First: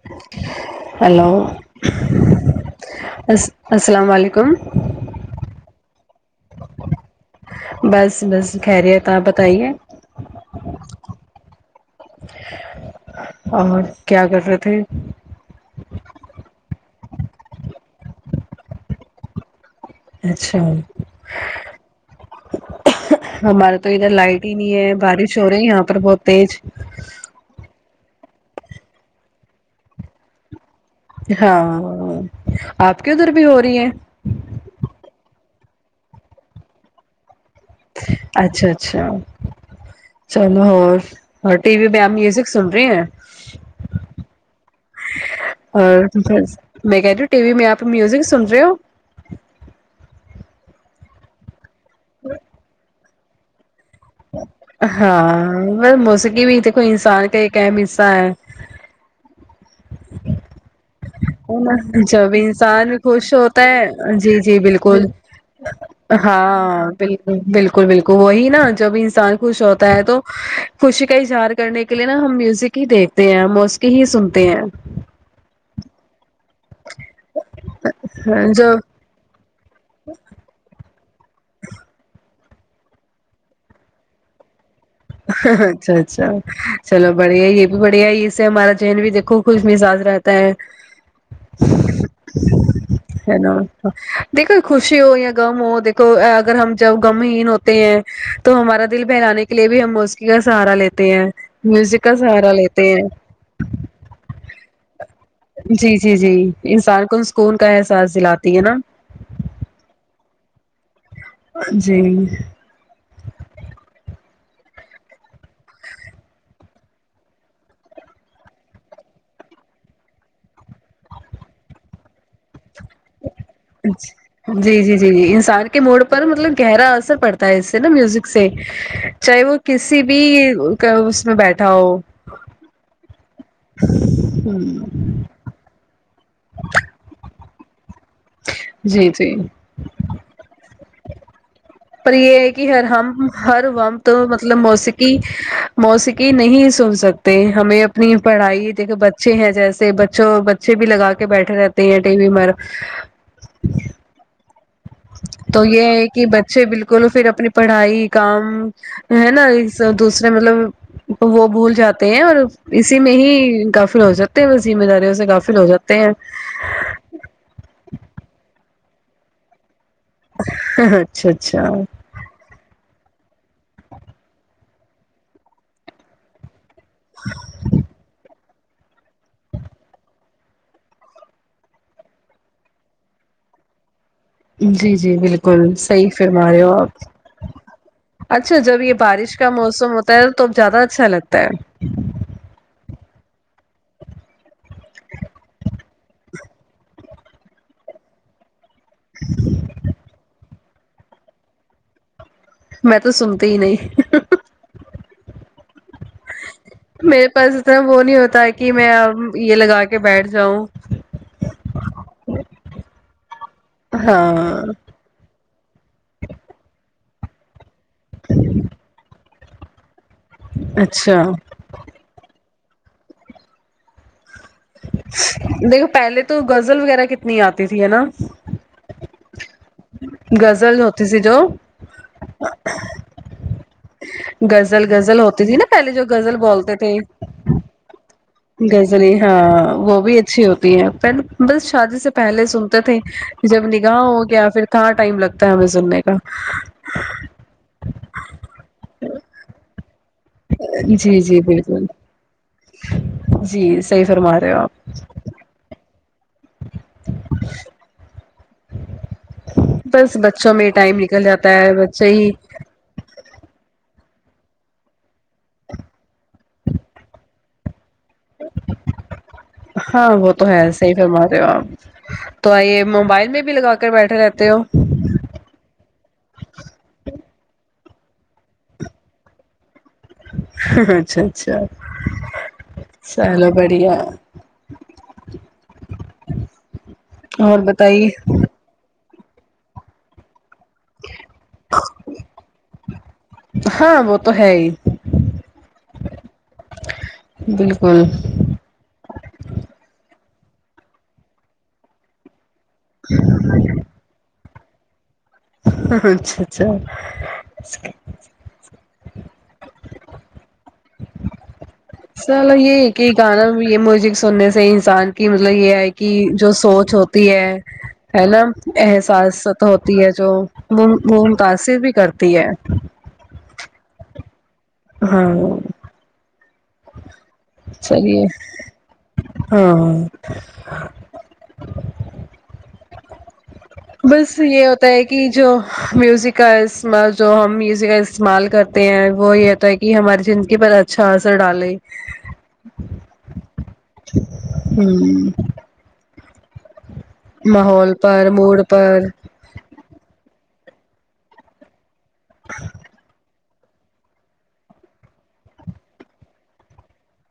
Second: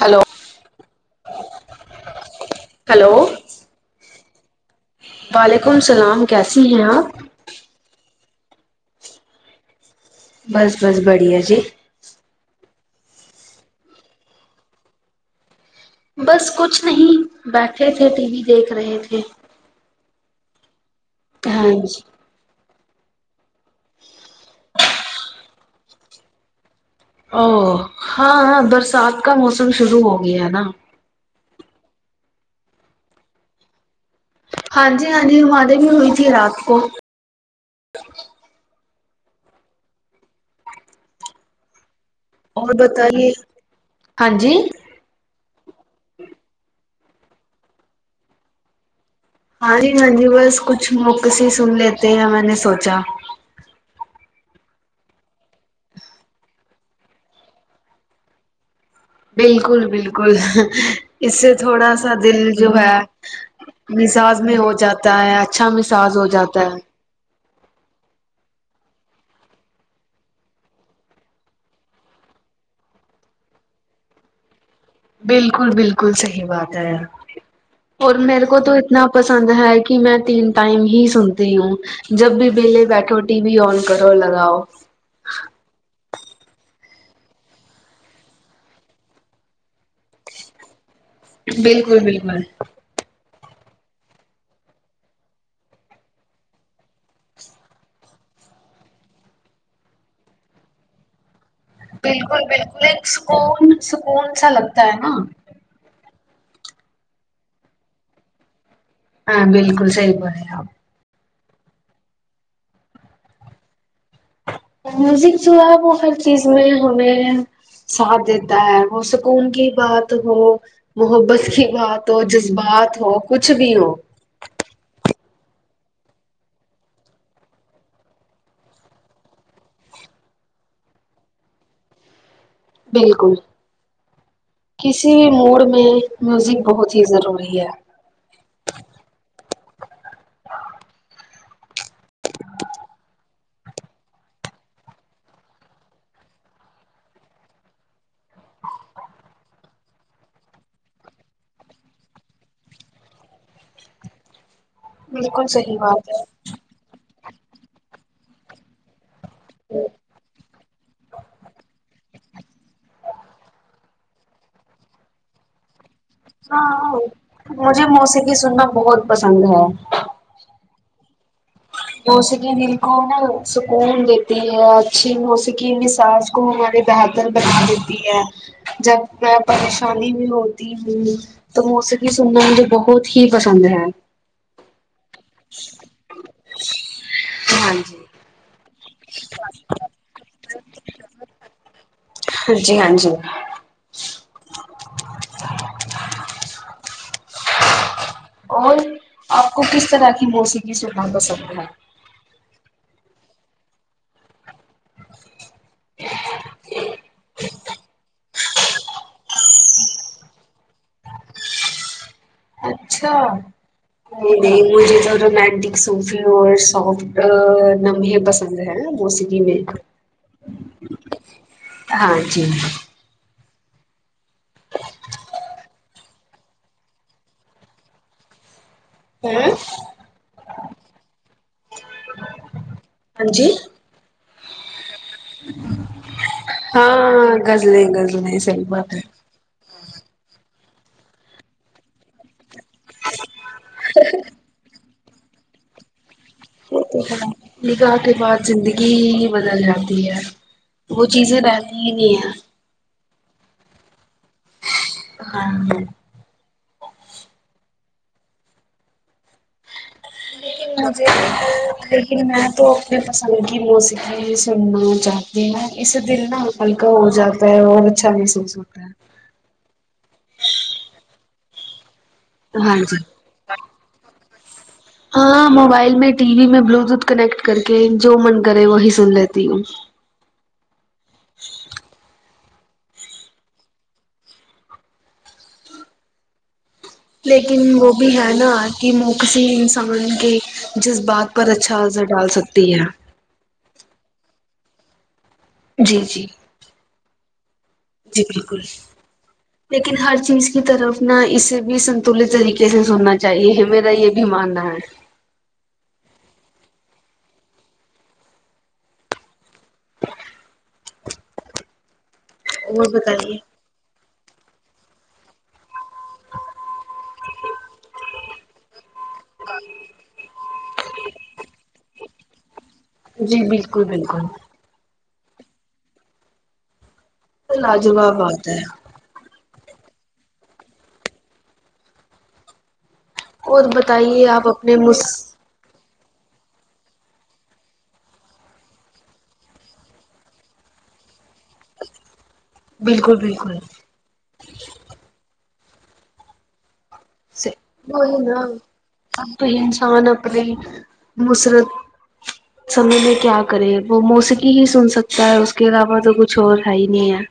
Hello hello hello السلام علیکم وعلیکم السلام کیسی ہیں آپ بس بس خیری ہے آپ بتائیے بس بس بڑھیا جی اور کیا کر رہے تھے بس کچھ نہیں بیٹھے تھے ٹی وی دیکھ رہے تھے اچھا ہاں جی ہمارے تو ادھر لائٹ ہی نہیں ہے بارش ہو رہی یہاں پر بہت تیج او ہاں ہاں برسات کا موسم شروع ہو گیا نا ہاں آپ کے ادھر بھی ہو رہی ہیں ہاں جی ہاں جی ہمارے بھی ہوئی تھی رات کو اچھا اچھا چلو اور اور ٹی وی پے آپ میوزک اور سنری ہیں بتائیے ہاں جی اور بس میں کہتی ہوں ٹی وی میں آپ میوزک سن رہے ہو ہاں جی ہاں جی بس کچھ موکسی ہی سن لیتے ہیں میں نے سوچا ہاں موسیکی بھی دیکھو انسان کا ایک اہم حصہ ہے بالکل بالکل اس سے ہے نا تھوڑا سا جب دل جو انسان ہے خوش ہوتا ہے مساس جی میں جی ہو بالکل جاتا ہے اچھا مساس ہو جاتا ہے ہاں بالکل بالکل بالکل وہی نا جب انسان خوش ہوتا ہے تو خوشی کا اظہار کرنے کے کے لیے نا ہم میوزک ہی دیکھتے ہیں موسکی ہی سنتے ہیں بالکل بالکل صحیح بات ہے اور میر کو جو تو اتنا پسند ہے کی میں تین ٹائم ہی سنتی ہوں جب بھی وہلے بیٹھو ٹی وی آن کرو لگاؤ اچھا اچھا چلو بڑھیا یے بھی بڑھیا ہے اس سے ہمارا چین بھی دیکھو خوش مساس رہتا ہے بالکل بالکل ہے نا دیکھو خوشی ہو یا غم ہو دیکھو اگر ہم جب گم ہین ہو تے ہیں تو ہمارا دل بھیلانے کے لیے بھی ہم موسیکی کا سہارا لیتے ہیں میوزک کا سہارا لیتے ہیں کون سکون سا لگتا ہے نا جی جی جی انسان کو سکون کا احساس دلاتی ہے نا ہاں بالکل صحیح بولے آپ آ جی میوزک جو ہے اب وہ ہر چیز میں ہمیں ساتھ دیتا ہے اور سکون کی بات ہو محبت کی بات ہو جذبات ہو کچھ بھی ہو جی جی جی انسان کے موڈ پر مطلب گہرا اثر پڑتا ہے اس سے نا میوزک سے چاہے وہ کسی بھی کا اس میں بیٹھا ہو بالکل کسی موڈ میں میوزک بہت ہی ضروری ہے جی جی پر یے ہے کی ہر ہم ہر وم تو مطلب موسیکی موسیکی نہیں سن سکتے تے ہمیں اپنی پڑھائی دیکھے بچے ہیں جیسے بچوں بچے بھی لگا کے بیٹھے رہتے ہیں ٹی وی مر [inaudible] بالکل تو صحیح یے ہے بات کی بچے بالکل فیر اپنی پڑھائی کام ہے نا دوسرے مطلب تو وہ بھول جاتے ہیں اور اسی میں ہی گافل ہو جاتے ہیں ذمہ داریوں سے گافل ہو جاتے ہیں ہاں مجھے موسیکی سننا بہت پسند ہے اچھا اچھا موسیکی دل کو نا سکون دیتی ہے اچھی موسیکی مساج کو ہمارے بہتر بنا دیتی ہے جب میں پریشانی میں ہوتی ہوں تو موسیقی سننا مجھے بہت ہی پسند ہے جی جی بالکل صحیح فرما رہے ہو آپ ہاں جی اچھا جب یہ بارش کا موسم ہوتا ہے تو زیادہ اچھا لگتا ہے ہاں جی ہاں جی [inaudible] اور آپ کو کس طرح کی موسیقی سننا پسند ہے میں تو سنتی ہی نہیں میرے پاس اتنا وہ نہیں ہوتا ہے کہ میں یہ لگا کے بیٹھ جاؤں [inaudible] اچھا نہیں نہیں ہاں مجھے زیادہ رومانٹک سوفی اور سافٹ نمحے پسند ہے موسیقی میں اچھا ہاں جی دیکھو پہلے تو غزل وغیرہ کتنی آتی تھی ہے نا ھمم غزل ہوتی تھی جو ہاں جی غزل غزل ہوتی تھی نا پہلے جو غزل بولتے تھے ہاں غزلیں غزلیں صحیح بات ہے غزلیں ہاں وہ بھی اچھی ہوتی ہے پر بس شادی سے پہلے سنتے تھے جب نکاح ہو گیا پھر کہاں ٹائم لگتا ہے ہمیں سننے کا [unintelligible] نکاح کے بعد زندگی ہی بدل جاتی ہے وہ جی جی چیزیں رہتی بالکل ہی نہیں ہیں جی صحیح فرما رہے ہو آپ ہاں ہاں [inaudible] بس بچوں میں لیکن ٹائم مجھے نکل دیکھو جاتا ہے بچے لیکن ہی میں تو فصل کی موسیقی سننا چاہتی ہیں اسے دل نہ ہلکا ہو جاتا ہے وہ اچھا محسوس ہوتا ہے ہاں وہ تو ہے صحیح فرما رہے ہو آپ تو ہاں آئی جی موبائل میں بھی لگا کر بیٹھے رہتے ہو ہاں موبائل میں ٹی وی میں بلوٹوتھ کنیکٹ کر کے جو من کرے وہی سن لیتی ہوں اچھا اچھا چلو بڑھیا ہے اور لیکن وہ بھی بتائیے ہے نا کی موقسی انسان کے جذبات پر اچھا اثر ڈال سکتی ہے ہاں وہ تو ہے ہی جی جی بالکل جی بالکل لیکن ہر چیز کی طرف نا اسے بھی سنتولت طریقے جیسے سننا چاہیے یہ میرا یہ بھی ماننا ہے ہم اچھا اچھا چلو یہ اور کہ بتائیے گانا یہ میوزک سننے سے انسان کی مطلب یہ ہے کہ جو سوچ ہوتی ہے ہے نا احساس ہوتی ہے جو وہ متاثر بھی کرتی ہے جی بالکل بالکل ہاں لاجواب چلیے بات ہے ہاں اور بتائیے بس آپ یہ اپنے ہوتا ہے مس کی جو میوزک کا استعمال جو ہم میوزک کا استعمال کرتے ہیں وہ یہ ہوتا ہیکی یہ ہماری زندگی پر اچھا اثر ڈالے بالکل بالکل ہوں سے ماحول وہی پر نا موڈ پر اب تو انسان اپنے مسرت سمے میں کیا کرے وہ میوزک ہی سن سکتا ہے اس کے علاوہ تو کچھ اور ہے ہی نہیں ہے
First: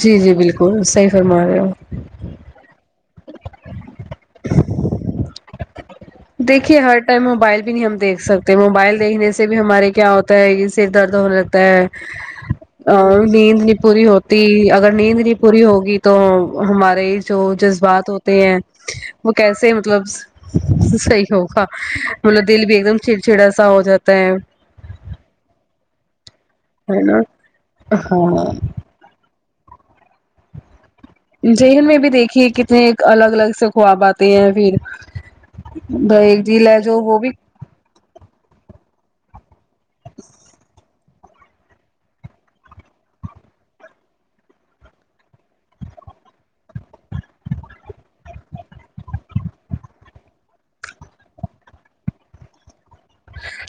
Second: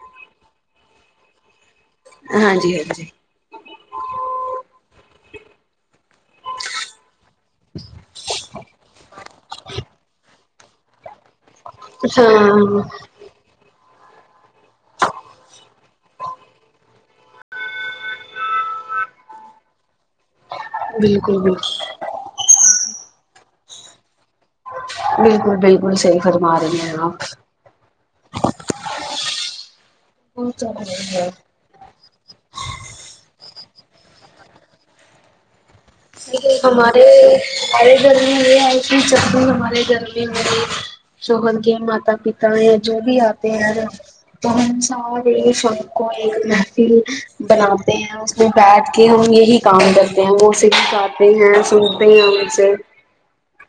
جی جی بالکل صحی فرما رہے ہو ہاں جی ہاں جی دیکھیے ہر ٹائم موبائل بھی نہیں ہم دیکھ سکتے موبائل دیکھ سے سے بھی ہمارے کیا ہوتا ہے یہ سر درد ہونے لگتا ہے ہاں اور نیند نہیں پوری ہوتی تی اگر نیند نہیں پوری ہوگی تو ہمارے جو جذبات ہوتے ہیں وہ کیسے مطلب صحیح بالکل ہوگا بالکل مطلب دل بھی ایک دم چڑچڑا سا ہو جاتا ہے بالکل بالکل صحی فرما رہے ہیں نا ہاں بہت زیادہ ہے ہی ہے۔ میں بھی دیکھیے کتنے الگ الگ سے خواب آتے ہیں پھر دو جی لے ہمارے وہ بھی ہمارے گرمی یہ ہے کہ جبد ہمارے گرمی ہوگی [unintelligible] شوہر کے ماتا پتا ہیں جو بھی آتے ہیں تو ہم سار یہ فن کو ایک محفل بناتے ہیں بیٹھ کے ہم یہی کام کرتے ہیں ہمے کھاتے ہیں سنتے ہیں ان سے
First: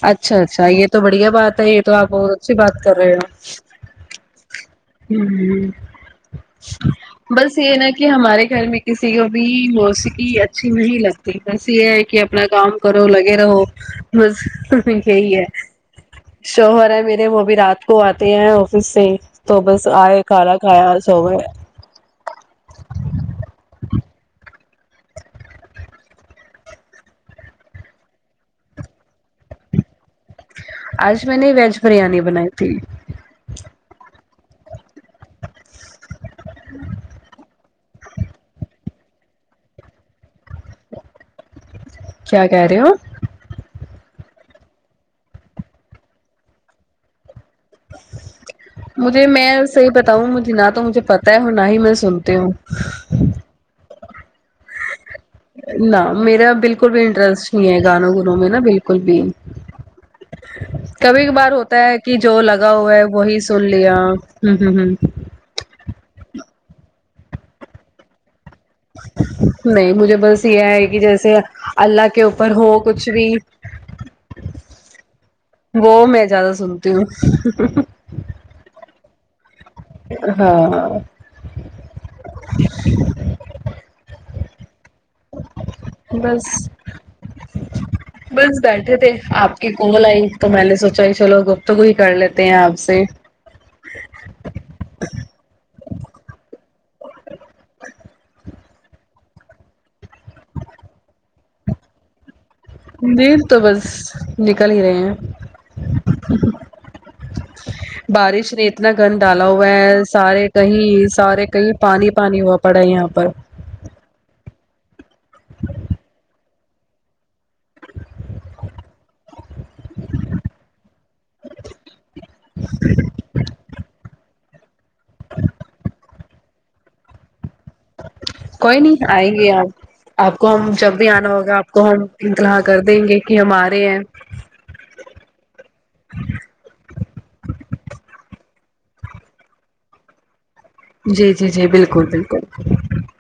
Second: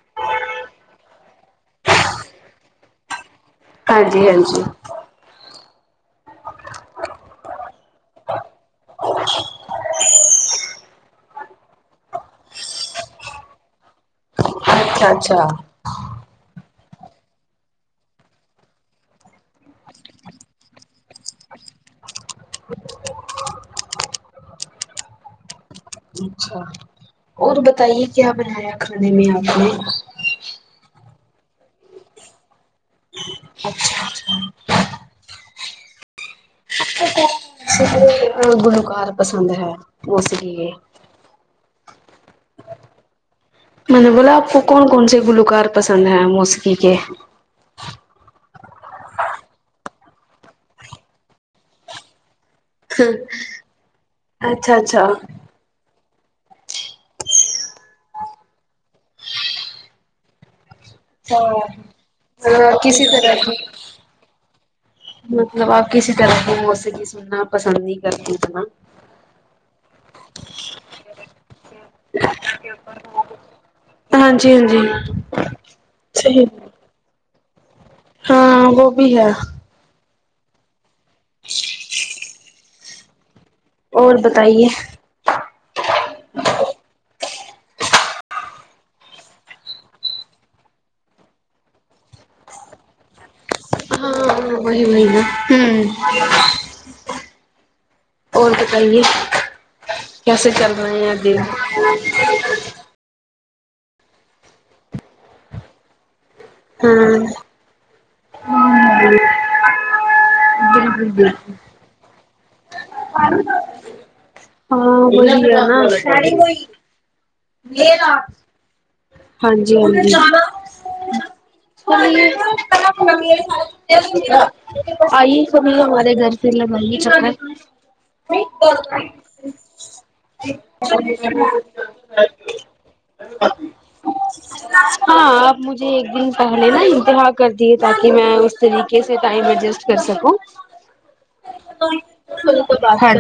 اچھا اچھا یہ تو بڑھیا بات ہے یہ تو آپ بہت اچھی بات کر رہے ہو ہاں جی ہاں جی امم بس یہ نا کہ ہمارے گھر میں کسی کو بھی موسیقی اچھی نہیں لگتی بس یہ ہے کہ اپنا کام کرو لگے رہو بس اچھا یہی اچھا ہے شوہر ہے میرے وہ ا بھی رات کو آتے ہیں آفس سے تو بس آئے کھانا کھایا اور سوگئے اچھا اور بتائیے کیا بنایا کھانے میں آپ نے آج میں نے ویج بریانی بنائی تھی اچھا اچھا گلوکار پسند ہے موسیقی کے کیا کہہ رہے ہو میں نے بولا آپ کو کون کون سے گلوکار پسند ہیں موسیقی کے مجھے میں صحیح بتاؤں مجھے نہ تو مجھے پتہ ہے اور نہ ہی میں سنتی ہوں اچھا اچھا نہ میرا بالکل بھی انٹرسٹ نہیں ہے گانوں گونو میں نا بالکل بھی کبھی کبھار ہوتا ہے کہ جو ہاں لگا ہوا ہے کسی طرح وہی کی سن لی یا ہوں ہوں ہوں مطلب آپ کسی طرح کی موسیقی سننا پسند نہیں کرتی اتنا نہیں مجھے بس یہ ہے کہ جیسے اللہ کے اوپر ہو کچھ بھی ہاں جی ہاں جی وہ میں صحیح [unintelligible] ہاں وہ بھی ہے ہاں [unintelligible] اور بتائیے بس بس بیٹھے تھے آپ کے کال آئی تو میں نے سوچا چلو گفتگو ہی کر لیتے ہیں آپ سے وہئی وہئی وہئی ہوں اور بتائیے کیسے چل رہے ہیں دن دن تو بس نکل ہی رہے ہیں ہاں بارش نے اتنا گند ڈالا ہوا ہے سارے کہیں بالکل سارے بالکل کہیں پانی پانی ہوا پڑا ہے یہاں پر ہاں [unintelligible] ہاں جی ہاں جی [unintelligible] آئیے کبھی ہمارے گھر پھر لگایئے چکر کوئی نہیں آئیں گے آپ آپ کو ہم جب بھی آنا ہوگا آپ کو ہم اطلاع کر دیں گے کہ ہم آرہے ہیں ہاں آپ مجھے ایک دن پہلے نا اطلاع کر دیے تاکہ میں اس طریقے سے ٹائم ایڈجسٹ کر سکوں جی جی جی بالکل بالکل ہاں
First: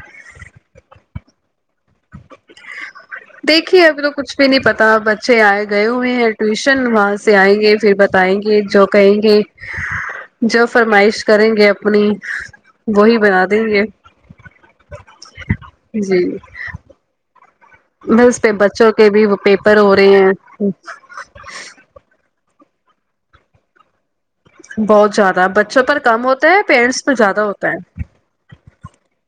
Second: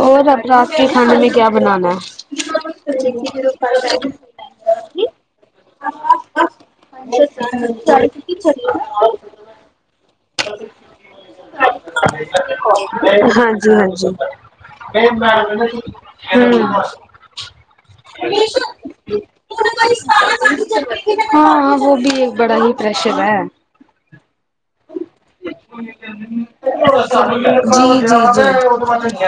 اور رات کے کھانے میں کیا بنانا ہے دیکھیے ابھی تو کچھ بھی نہیں پتا ہے بچے آئے گئے ہوئے ہیں ٹیوشن ہاں وہاں سے سے آئیں گے پھر بتائیں گے جو کہیں گے جو فرمائش کریں گے اپنی وہی بنا ہاں دیں جی گے ہاں جی ہم ہاں جی بس پہ بچوں کے بھی وہ پیپر ہو رہے ہیں ہاں وہ بھی ہے بڑا ہی پریشر ہے بہت زیادہ بچوں پر کم ہوتا ہے جی پیرنٹس پہ زیادہ ہوتا ہے جی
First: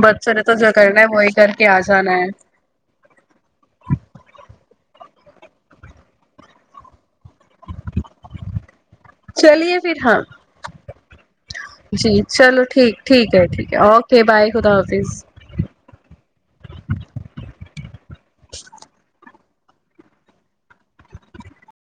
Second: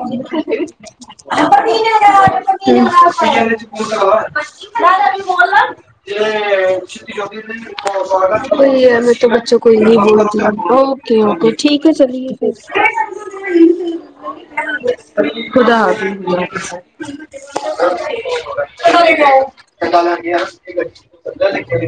بچوں نے تو جو کرنا ہے وہی کر کے آ جانا ہے [inaudible] [inaudible] [inaudible] وہی ہے میں تو بچوں کو ہی چلیے نہیں پھر ہاں بولتی اوکے اوکے ٹھیک ہے جی چلیے چلو پھر ٹھیک ٹھیک ہے ٹھیک ہے اوکے بائے خدا حافظ خدا حافظ [inaudible]